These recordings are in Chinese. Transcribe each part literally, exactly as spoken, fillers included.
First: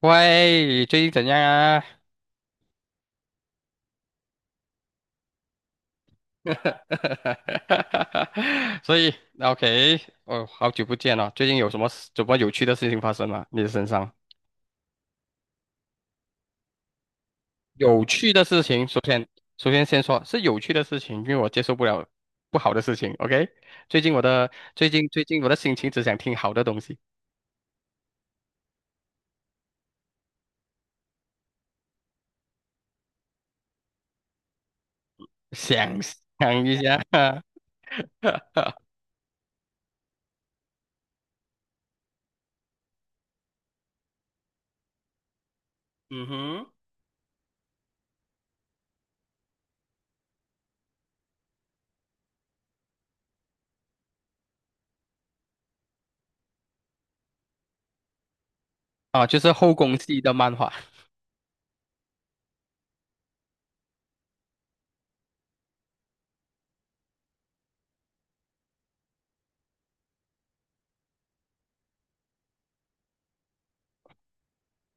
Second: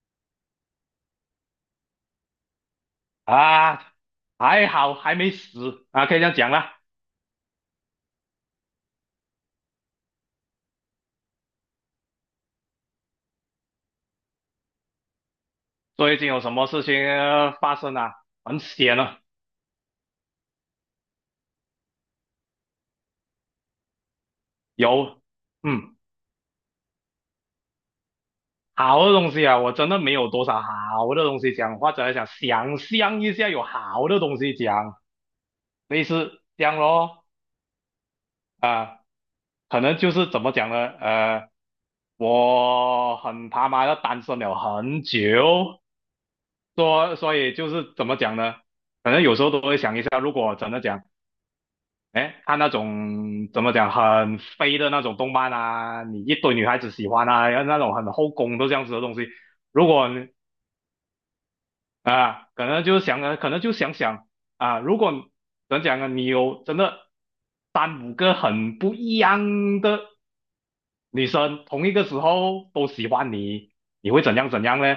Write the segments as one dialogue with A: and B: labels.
A: 喂，最近怎样啊？
B: 啊，还好还没死啊，可以这样讲啦。
A: 所以，OK，哦，好久不见了，最近有什么什么有趣的事情发生吗？你的身上
B: 最近有什么事情呃发生
A: 有
B: 啊？
A: 趣的
B: 很
A: 事情，
B: 险
A: 首
B: 啊，
A: 先，首先先说是有趣的事情，因为我接受不了不好的事情。OK，最近我的最近
B: 有，
A: 最近我的心情
B: 嗯，
A: 只想听好的东西，
B: 好的东西啊，我真的没有多少好的东西讲，或者想想象一下有好的东西讲，
A: 想
B: 类似这
A: 想
B: 样
A: 一下，
B: 咯。啊，可能就是怎么讲呢？呃，我很他妈的单身了很久，
A: 嗯哼。
B: 所所以就是怎么讲呢？可能有时候都会想一下，如果真的讲。哎，看那种怎么讲很飞的那种动漫啊，你一堆女孩子喜欢啊，然后那种很后宫都这样子的东
A: 啊，
B: 西。
A: 就是后
B: 如
A: 宫
B: 果
A: 系
B: 你
A: 的漫画。
B: 啊，可能就想啊，可能就想想啊，如果怎么讲啊，你有真的三五个很不一样的女生，同一个时候都喜欢你，你会怎样怎样呢？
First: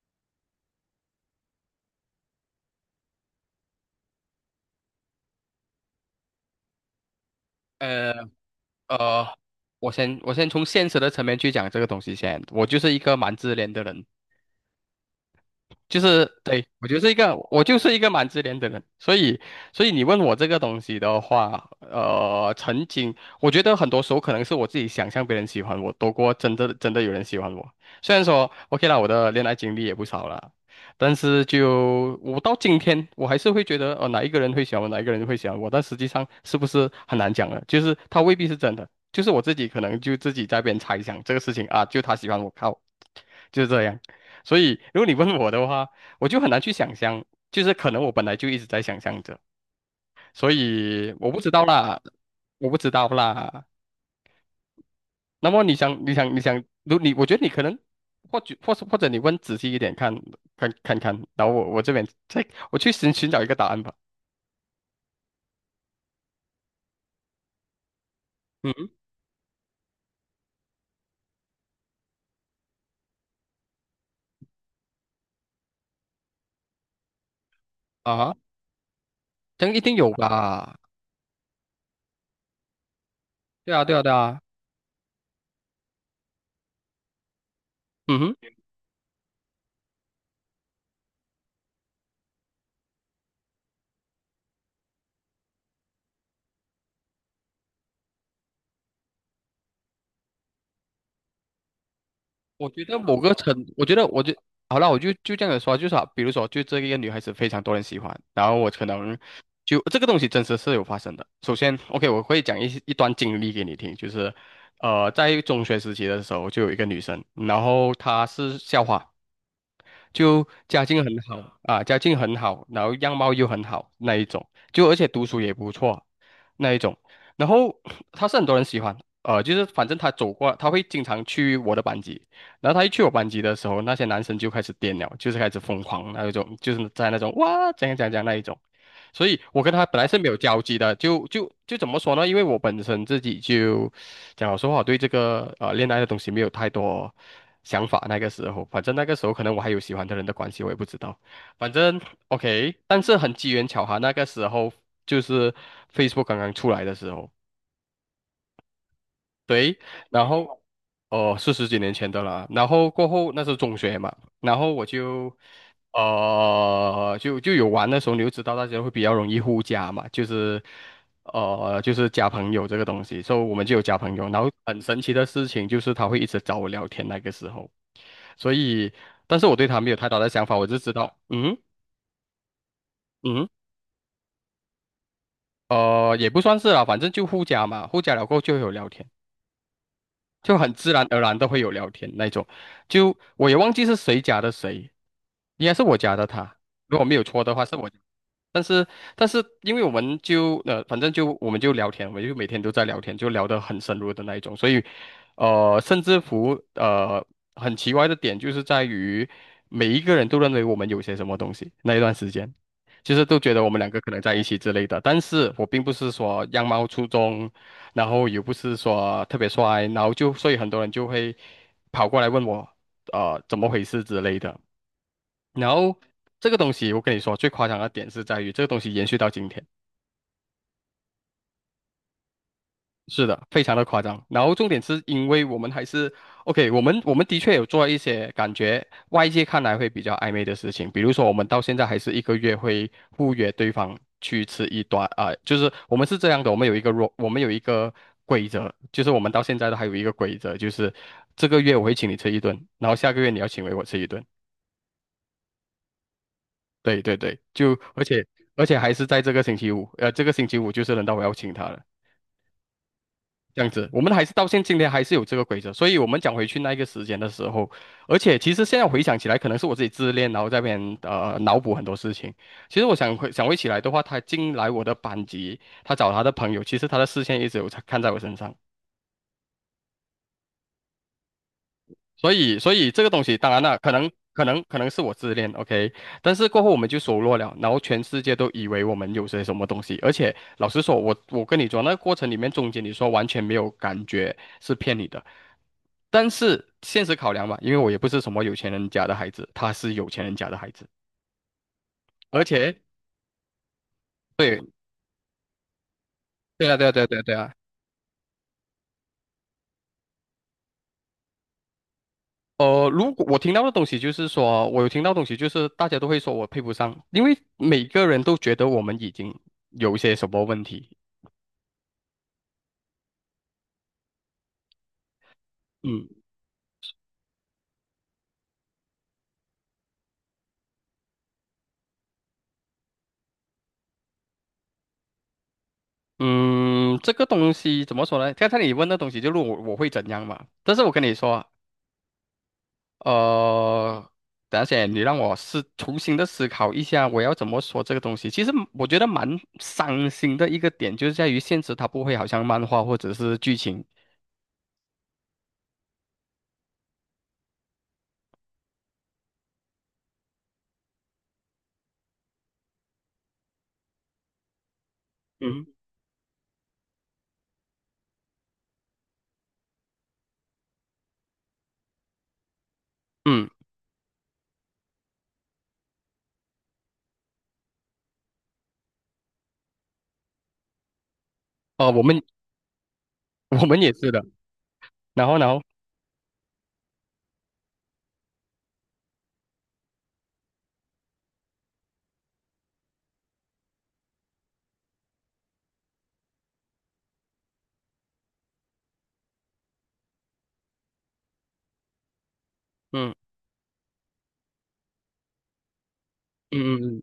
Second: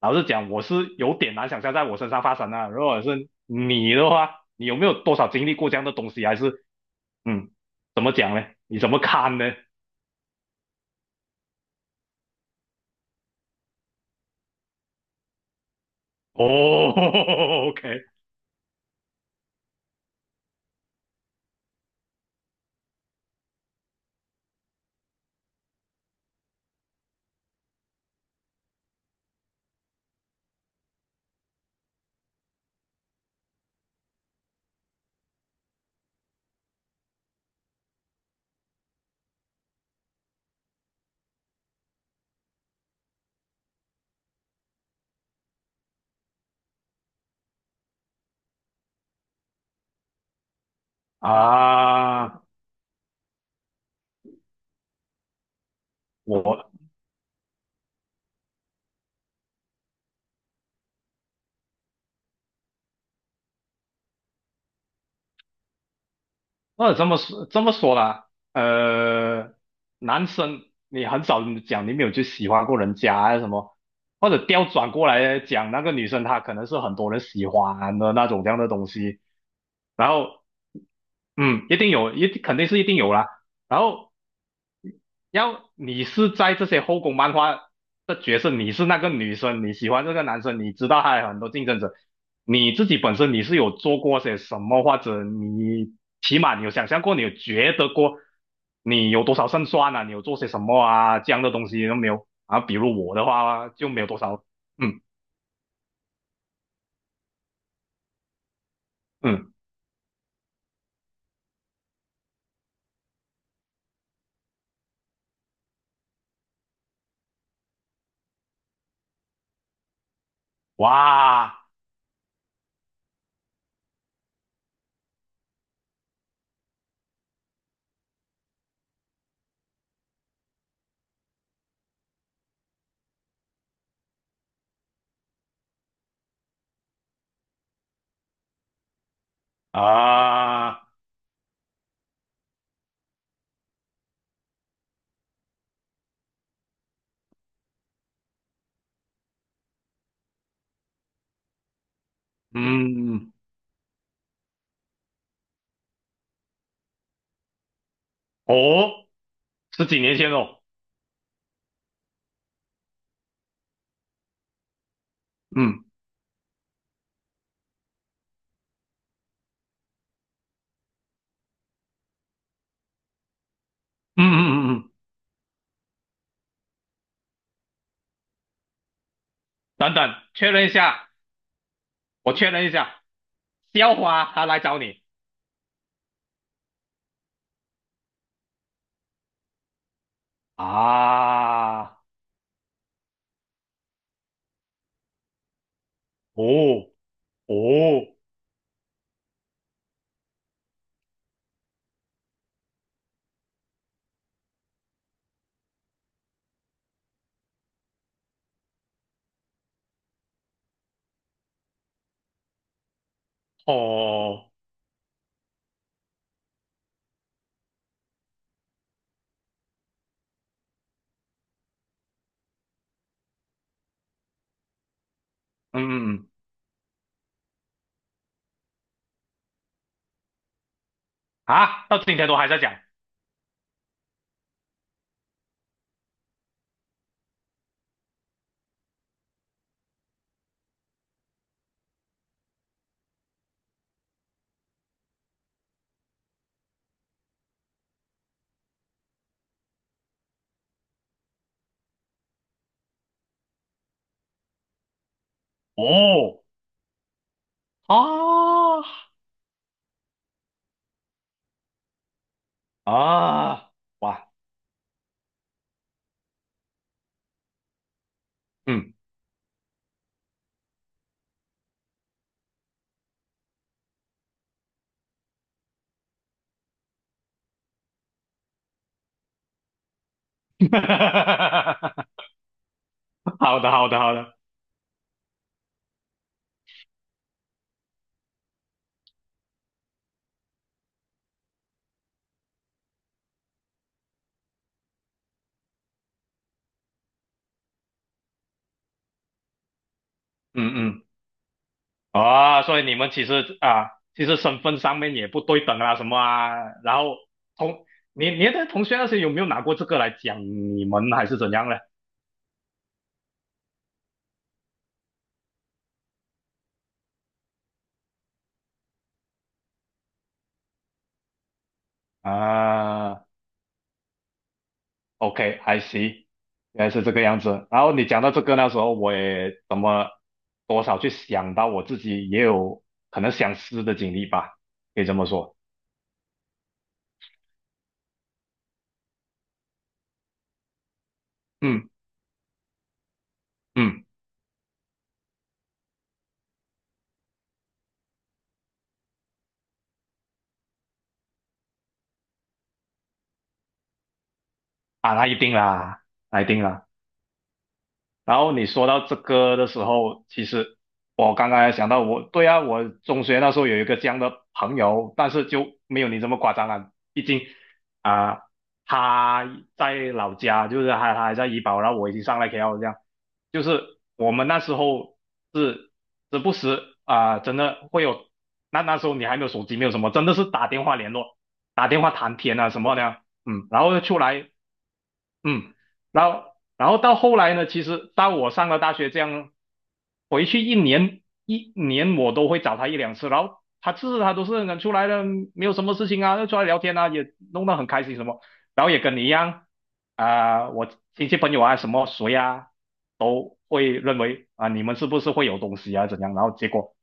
B: 老实讲，我是有点难想象在我身上发生啊。如果是你的话，你有没有多少经历过这样的东西？还是嗯，怎
A: 呃。
B: 么讲呢？你怎么
A: 呃，
B: 看呢？
A: 我先我先从现实的层面去讲这个东西先。我就是一个蛮自恋的人，就是对，我
B: 哦
A: 就是一个我 就是一
B: ，OK
A: 个蛮自恋的人，所以所以你问我这个东西的话，呃，曾经我觉得很多时候可能是我自己想象别人喜欢我多过真的真的有人喜欢我。虽然说 OK 啦，我的恋爱经历也不少了，但是就我到今天我还是会觉得，哦，哪一个人会喜欢我，哪一个人会喜欢我，但实际上是不是很难讲了？就是他未必是真的，就是我自己可能就自己在那边猜想这个事情啊，就他喜欢我靠，就是这样。所以，如果你问我的话，我就很难去想象，就是可能我本来就一直在想象着，所以我不知道啦，
B: 啊，
A: 我不知道啦。那么你想，你想，你想，
B: 我
A: 如你，我觉得你可能，或许，或是或者你问仔细一点看，看看看，然后我我这边再我去寻寻找一个答案吧。
B: 那这么说这么说啦，
A: 嗯哼。
B: 呃，男生你很少讲你没有去喜欢过人家啊什么，或者调转过来讲，那个女生她可能是很多人喜欢的那
A: 啊，
B: 种这样的东西，
A: 这样一定
B: 然
A: 有
B: 后
A: 吧？
B: 嗯，一定有，一定肯定是一定有啦，
A: 对
B: 然
A: 啊，对啊，对
B: 后
A: 啊。
B: 要你是在这些后宫漫画
A: 嗯
B: 的角色，
A: 哼。
B: 你是那个女生，你喜欢这个男生，你知道还有很多竞争者，你自己本身你是有做过些什么，或者你起码你有想象过，你有觉得过，你有多少胜算啊，你有做些什么啊，这样的东西都没有啊。
A: 我
B: 比
A: 觉得
B: 如我
A: 某
B: 的
A: 个程，
B: 话
A: 我
B: 就
A: 觉
B: 没
A: 得
B: 有多
A: 我就
B: 少，
A: 好了，我
B: 嗯
A: 就就这样子说，就是啊比如说，就这一个女孩子非常多人喜欢，然后我可能
B: 嗯，
A: 就这个东西真实是有发生的。首先，OK，我会讲一些一段经历给你听，就是呃，在中学时期的时候，就有一个女生，然后她是校花，就家境很好
B: 哇
A: 啊，家境很好，然后样貌又很好那一种，就而且读书也不错那一种，然后他是很多人喜欢。呃，就是反正他走过，他会经常去我的班级，然后他一去我班级的时候，那些男生就开始癫了，就是开始疯狂那一种，就是在那种哇怎样怎样怎样那一种。所以我跟他本来是没有交集
B: 啊，
A: 的，就就就怎么说呢？因为我本身自己就讲老实话，我对这个呃恋爱的东西没有太多想法。那个时候，反正那个时候可能我还有喜欢的人的关系，我也不知道。反正 OK，但是很
B: 嗯
A: 机缘巧合，那个时候就是 Facebook 刚刚出来的时候。
B: 哦，
A: 对。
B: 十几年
A: 然
B: 前哦，
A: 后哦，是十几年前的了。然后过后那是中学嘛，然后我就
B: 嗯
A: 呃就就有玩的时候，你就知道大家会比较容易互加嘛，就是呃就是加朋友这个东西，所以我们就有加朋
B: 嗯
A: 友。然后
B: 嗯嗯
A: 很
B: 嗯，
A: 神奇的事情就是他会一直找我聊天那个时候，所以但是我对他没
B: 等
A: 有太
B: 等，
A: 大的想
B: 确
A: 法，
B: 认
A: 我
B: 一
A: 就知
B: 下。
A: 道嗯。
B: 我确认一下，
A: 嗯，
B: 校花他来找你
A: 呃也不算是啦，反正就互加嘛，互加了过后就会有聊天。就很自然而然的会有聊
B: 啊？
A: 天那种。就我也忘记是谁加的谁，应该是我加的他，
B: 哦
A: 如果没有错的话是我。
B: 哦
A: 但是，但是，因为我们就呃，反正就我们就聊天，我们就每天都在聊天，就聊得很深入的那一种。所以，呃，甚至乎呃，很奇怪的点就是在于，每一个人都认为我们有些什么东西。那一段时间，就是都觉得我们两个可能在一
B: 哦，
A: 起之类的。但是我并不是说样貌出众，然后也不是说特别帅，然后就所以很多人就会跑过来问我，呃，怎么回事之类的。然后
B: 嗯嗯
A: 这个东西，我跟你说，最夸张的点是在于这个东西延续到今天，
B: 啊，到今天都还在讲
A: 是的，非常的夸张。然后重点是因为我们还是 OK,我们我们的确有做一些感觉外界看来会比较暧昧的事情，比如说我们到现在还是一个月会互约对方去吃一顿啊、就是我们是这样的，我们有一个若我们有一个规则，就是我们到现在都还有一个规则，就是这个月我会请你吃一顿，然后下个月你要请回我吃一顿。
B: 哦
A: 对对对，就而且而且还是
B: 啊
A: 在这个星期五，呃，这个星期五就是轮到我要请他了，这样
B: 啊
A: 子，我们还
B: 哇，
A: 是到现今天还是有这个规则，所以我们讲回去那个时间的时候，而且其实现在
B: 嗯，
A: 回想起来，可能是我自己自恋，然后在那边呃脑补很多事情。其实我想回想回起来的话，他进来我的班级，他找他的朋友，其实他的视线一直有在看在我身上。所以，所以这个东西，当
B: 好
A: 然
B: 的
A: 了，
B: 好
A: 可
B: 的
A: 能，
B: 好的，
A: 可能，可能是我自恋，OK，但是过后我们就熟络了，然后全世界都以为我们有些什么东西，而且老实说，我我跟你说，那个过程里面中间你说完全没有感觉是骗你的，但是现实考量嘛，因为我也不是什么有钱人家的孩子，他是有钱人家的孩子，
B: 嗯嗯
A: 而
B: 啊，
A: 且
B: 所以你们其实啊，其实
A: 对，
B: 身份上面也不对等啊什么啊，
A: 对啊，对啊，
B: 然
A: 对啊，
B: 后
A: 对啊，对啊。
B: 同你你的同学那些有没有拿过这个来讲你们还是怎样呢？
A: 呃，如果我听到的东西就是说，我有听到东西就是大家都会说我配不上，因为每个人都觉得我们已经有一些什么问题。
B: 啊。OK，I
A: 嗯
B: see，原来是这个样子。然后你讲到这个，那时候我也怎么多少去想到我自己也有可能想似的经历吧，可以这么说。
A: 嗯。这个东西怎么说呢？刚才你问的东西就是我我会怎样嘛？但是我跟你说，
B: 嗯嗯，
A: 呃，等一下先你让我思重新的思考一下，我要怎么说这个东西？其实我觉得蛮伤心的一个点，就是在于现实它不会好像漫画或者是剧情。
B: 啊，那一定啦，那一定啦。然后你说到这个的时候，其实我刚刚也想到我，对啊，我中学那时候有一个这样的朋友，但是
A: 嗯
B: 就没有你这么夸张啊。毕竟啊、他在老家，就是他他还在医保，然后我已经上来 K L 这样，
A: 嗯。
B: 就是我们那时候是时不时啊、真的会有，那那时候你还没有手机，没有什么，真的是打电话联络，打
A: 哦、
B: 电
A: 我
B: 话
A: 们
B: 谈天啊什么的，
A: 我
B: 嗯，
A: 们
B: 然
A: 也
B: 后
A: 是
B: 出
A: 的，
B: 来
A: 然后然后
B: 嗯，然后然后到后来呢，其实到我上了大学，这样回去一年一年我都会找他一两次，然后他次次他都是能出来的，没有什么事情啊，就出来聊天啊，也弄得很开心什么，然后也跟你一样啊、我亲戚朋友啊什么谁啊
A: 嗯
B: 都会认为啊、你们是不是会有东西啊怎样，然后结
A: 嗯嗯。
B: 果
A: 嗯。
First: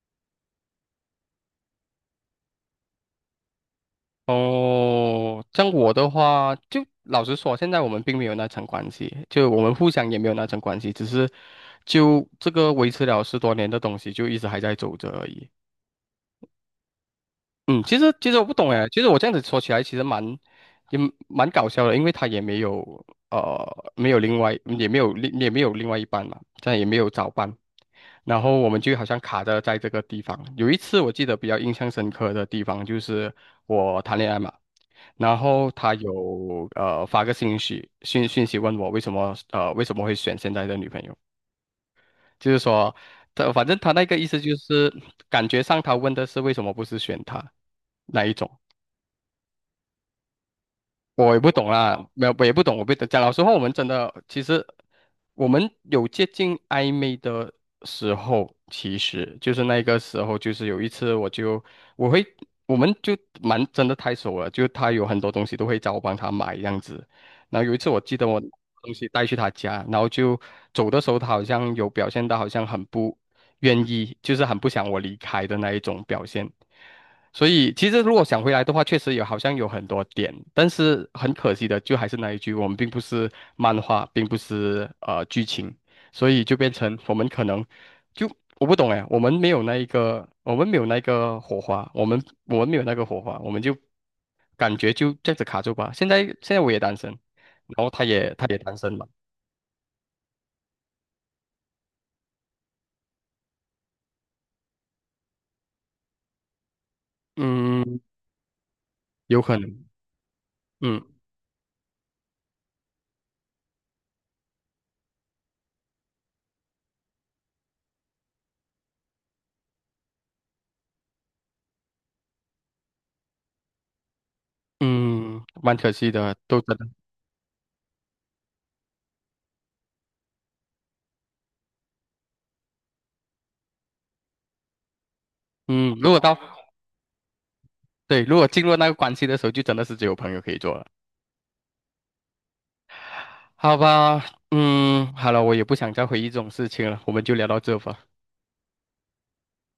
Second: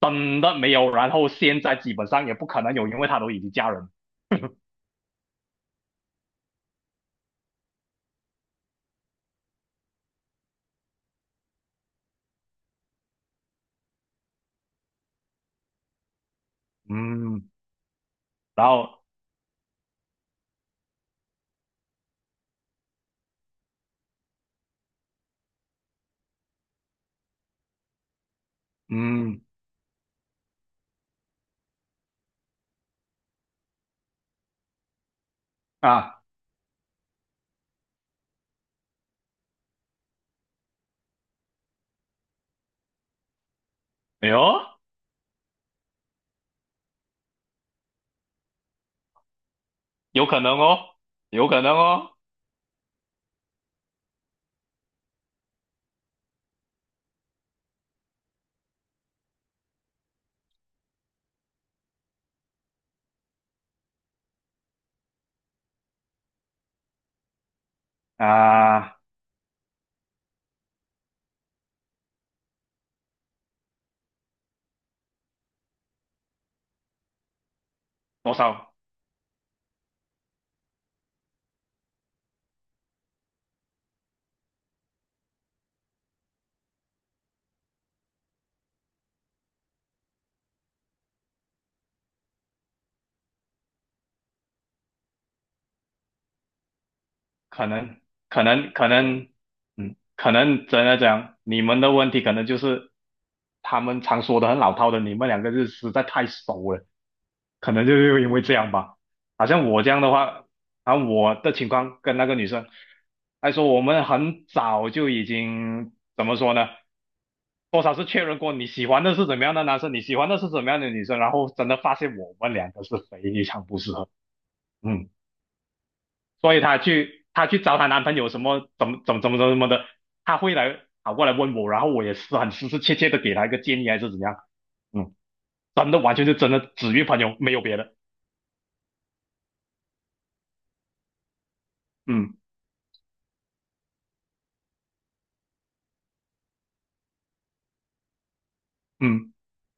B: 真的没有，然后现在基本上也不可能有，因为他都已经嫁人，
A: 哦，像我的话，就老实说，现在我们并没有那层关系，就我们互相也没有那层关系，只是就这个维持了十多年的东西，就一直还在走着而已。
B: 嗯，
A: 嗯，其实其实我不
B: 然
A: 懂哎，
B: 后
A: 其实我这样子说起来，其实蛮也蛮搞笑的，因为他也没有呃没有另外也没有另也没有另外一半嘛，这样也没有早班，然后我们就好像
B: 嗯
A: 卡着在这个地方。有一次我记得比较印象深刻的地方就是我谈恋爱嘛。然后他
B: 啊，
A: 有呃发个信息讯讯息问我为什么呃为什么会选现在的女朋友，就是说他反正他那个意
B: 哎
A: 思就
B: 呦。
A: 是感觉上他问的是为什么不是选他那一种，
B: 有可能哦，
A: 我也
B: 有
A: 不
B: 可
A: 懂
B: 能
A: 啦，
B: 哦，
A: 没有，我也不懂，我不懂。讲老实话，我们真的其实我们有接近暧昧的时候，其实就是那个时候，就是有一次我就我会我们就蛮真的太熟了，就他有很多东西都会找我帮他买这样子。然后有一次我记得我东
B: 啊，
A: 西带去他家，然后就走的时候，他好像有表现到好像很不愿意，就是很不想我离开的那一种表现。所以其实如果
B: 多
A: 想回来的
B: 少？
A: 话，确实有好像有很多点，但是很可惜的，就还是那一句，我们并不是漫画，并不是呃剧情，所以就变成我们可能就我不懂哎，我们没有那一个，我们没有那个火花，我们我们没有那个火花，我们就感觉就这样子卡住吧。现在现在我也单身，
B: 可
A: 然后
B: 能
A: 他也
B: 可
A: 他也
B: 能
A: 单
B: 可
A: 身嘛。
B: 能，嗯，可能真的讲，你们的问题可能就是他们常说的很老套的，你们两个是实在太熟了，可能就
A: 嗯，
B: 是因为这样吧。
A: 有
B: 好
A: 可能。
B: 像我这样的话，啊，
A: 嗯
B: 我的情况跟那个女生，还说我们很早就已经怎么说呢？多少是确认过你喜欢的是怎么样的男生，你喜欢的是怎么样的女生，然后真的发现我们两个是非常不适合，嗯。
A: 嗯，蛮可惜的，
B: 所
A: 都
B: 以
A: 真
B: 她
A: 的。
B: 去她去找她男朋友什么怎么怎么怎么怎么的，她会来跑过来问我，然后我也是很实实切切的给她一个建议还是怎样，嗯，真
A: 嗯，嗯
B: 的
A: 如
B: 完
A: 果
B: 全是
A: 到。
B: 真的只约朋友没有别的，
A: 对，如果进入那个关系的时候，就真的是只有朋友可以做了，
B: 嗯
A: 好吧？嗯，好了，我也不想再回忆这种事情了，我们就聊到这吧。
B: 嗯，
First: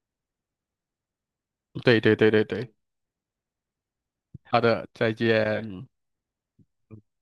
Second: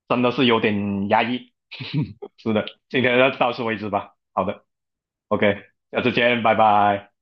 B: 真的是有点压抑，
A: 对对对 对
B: 是的，
A: 对。
B: 今天就到此为止吧，好
A: 好
B: 的
A: 的，再
B: ，OK，
A: 见。
B: 下次见，拜拜。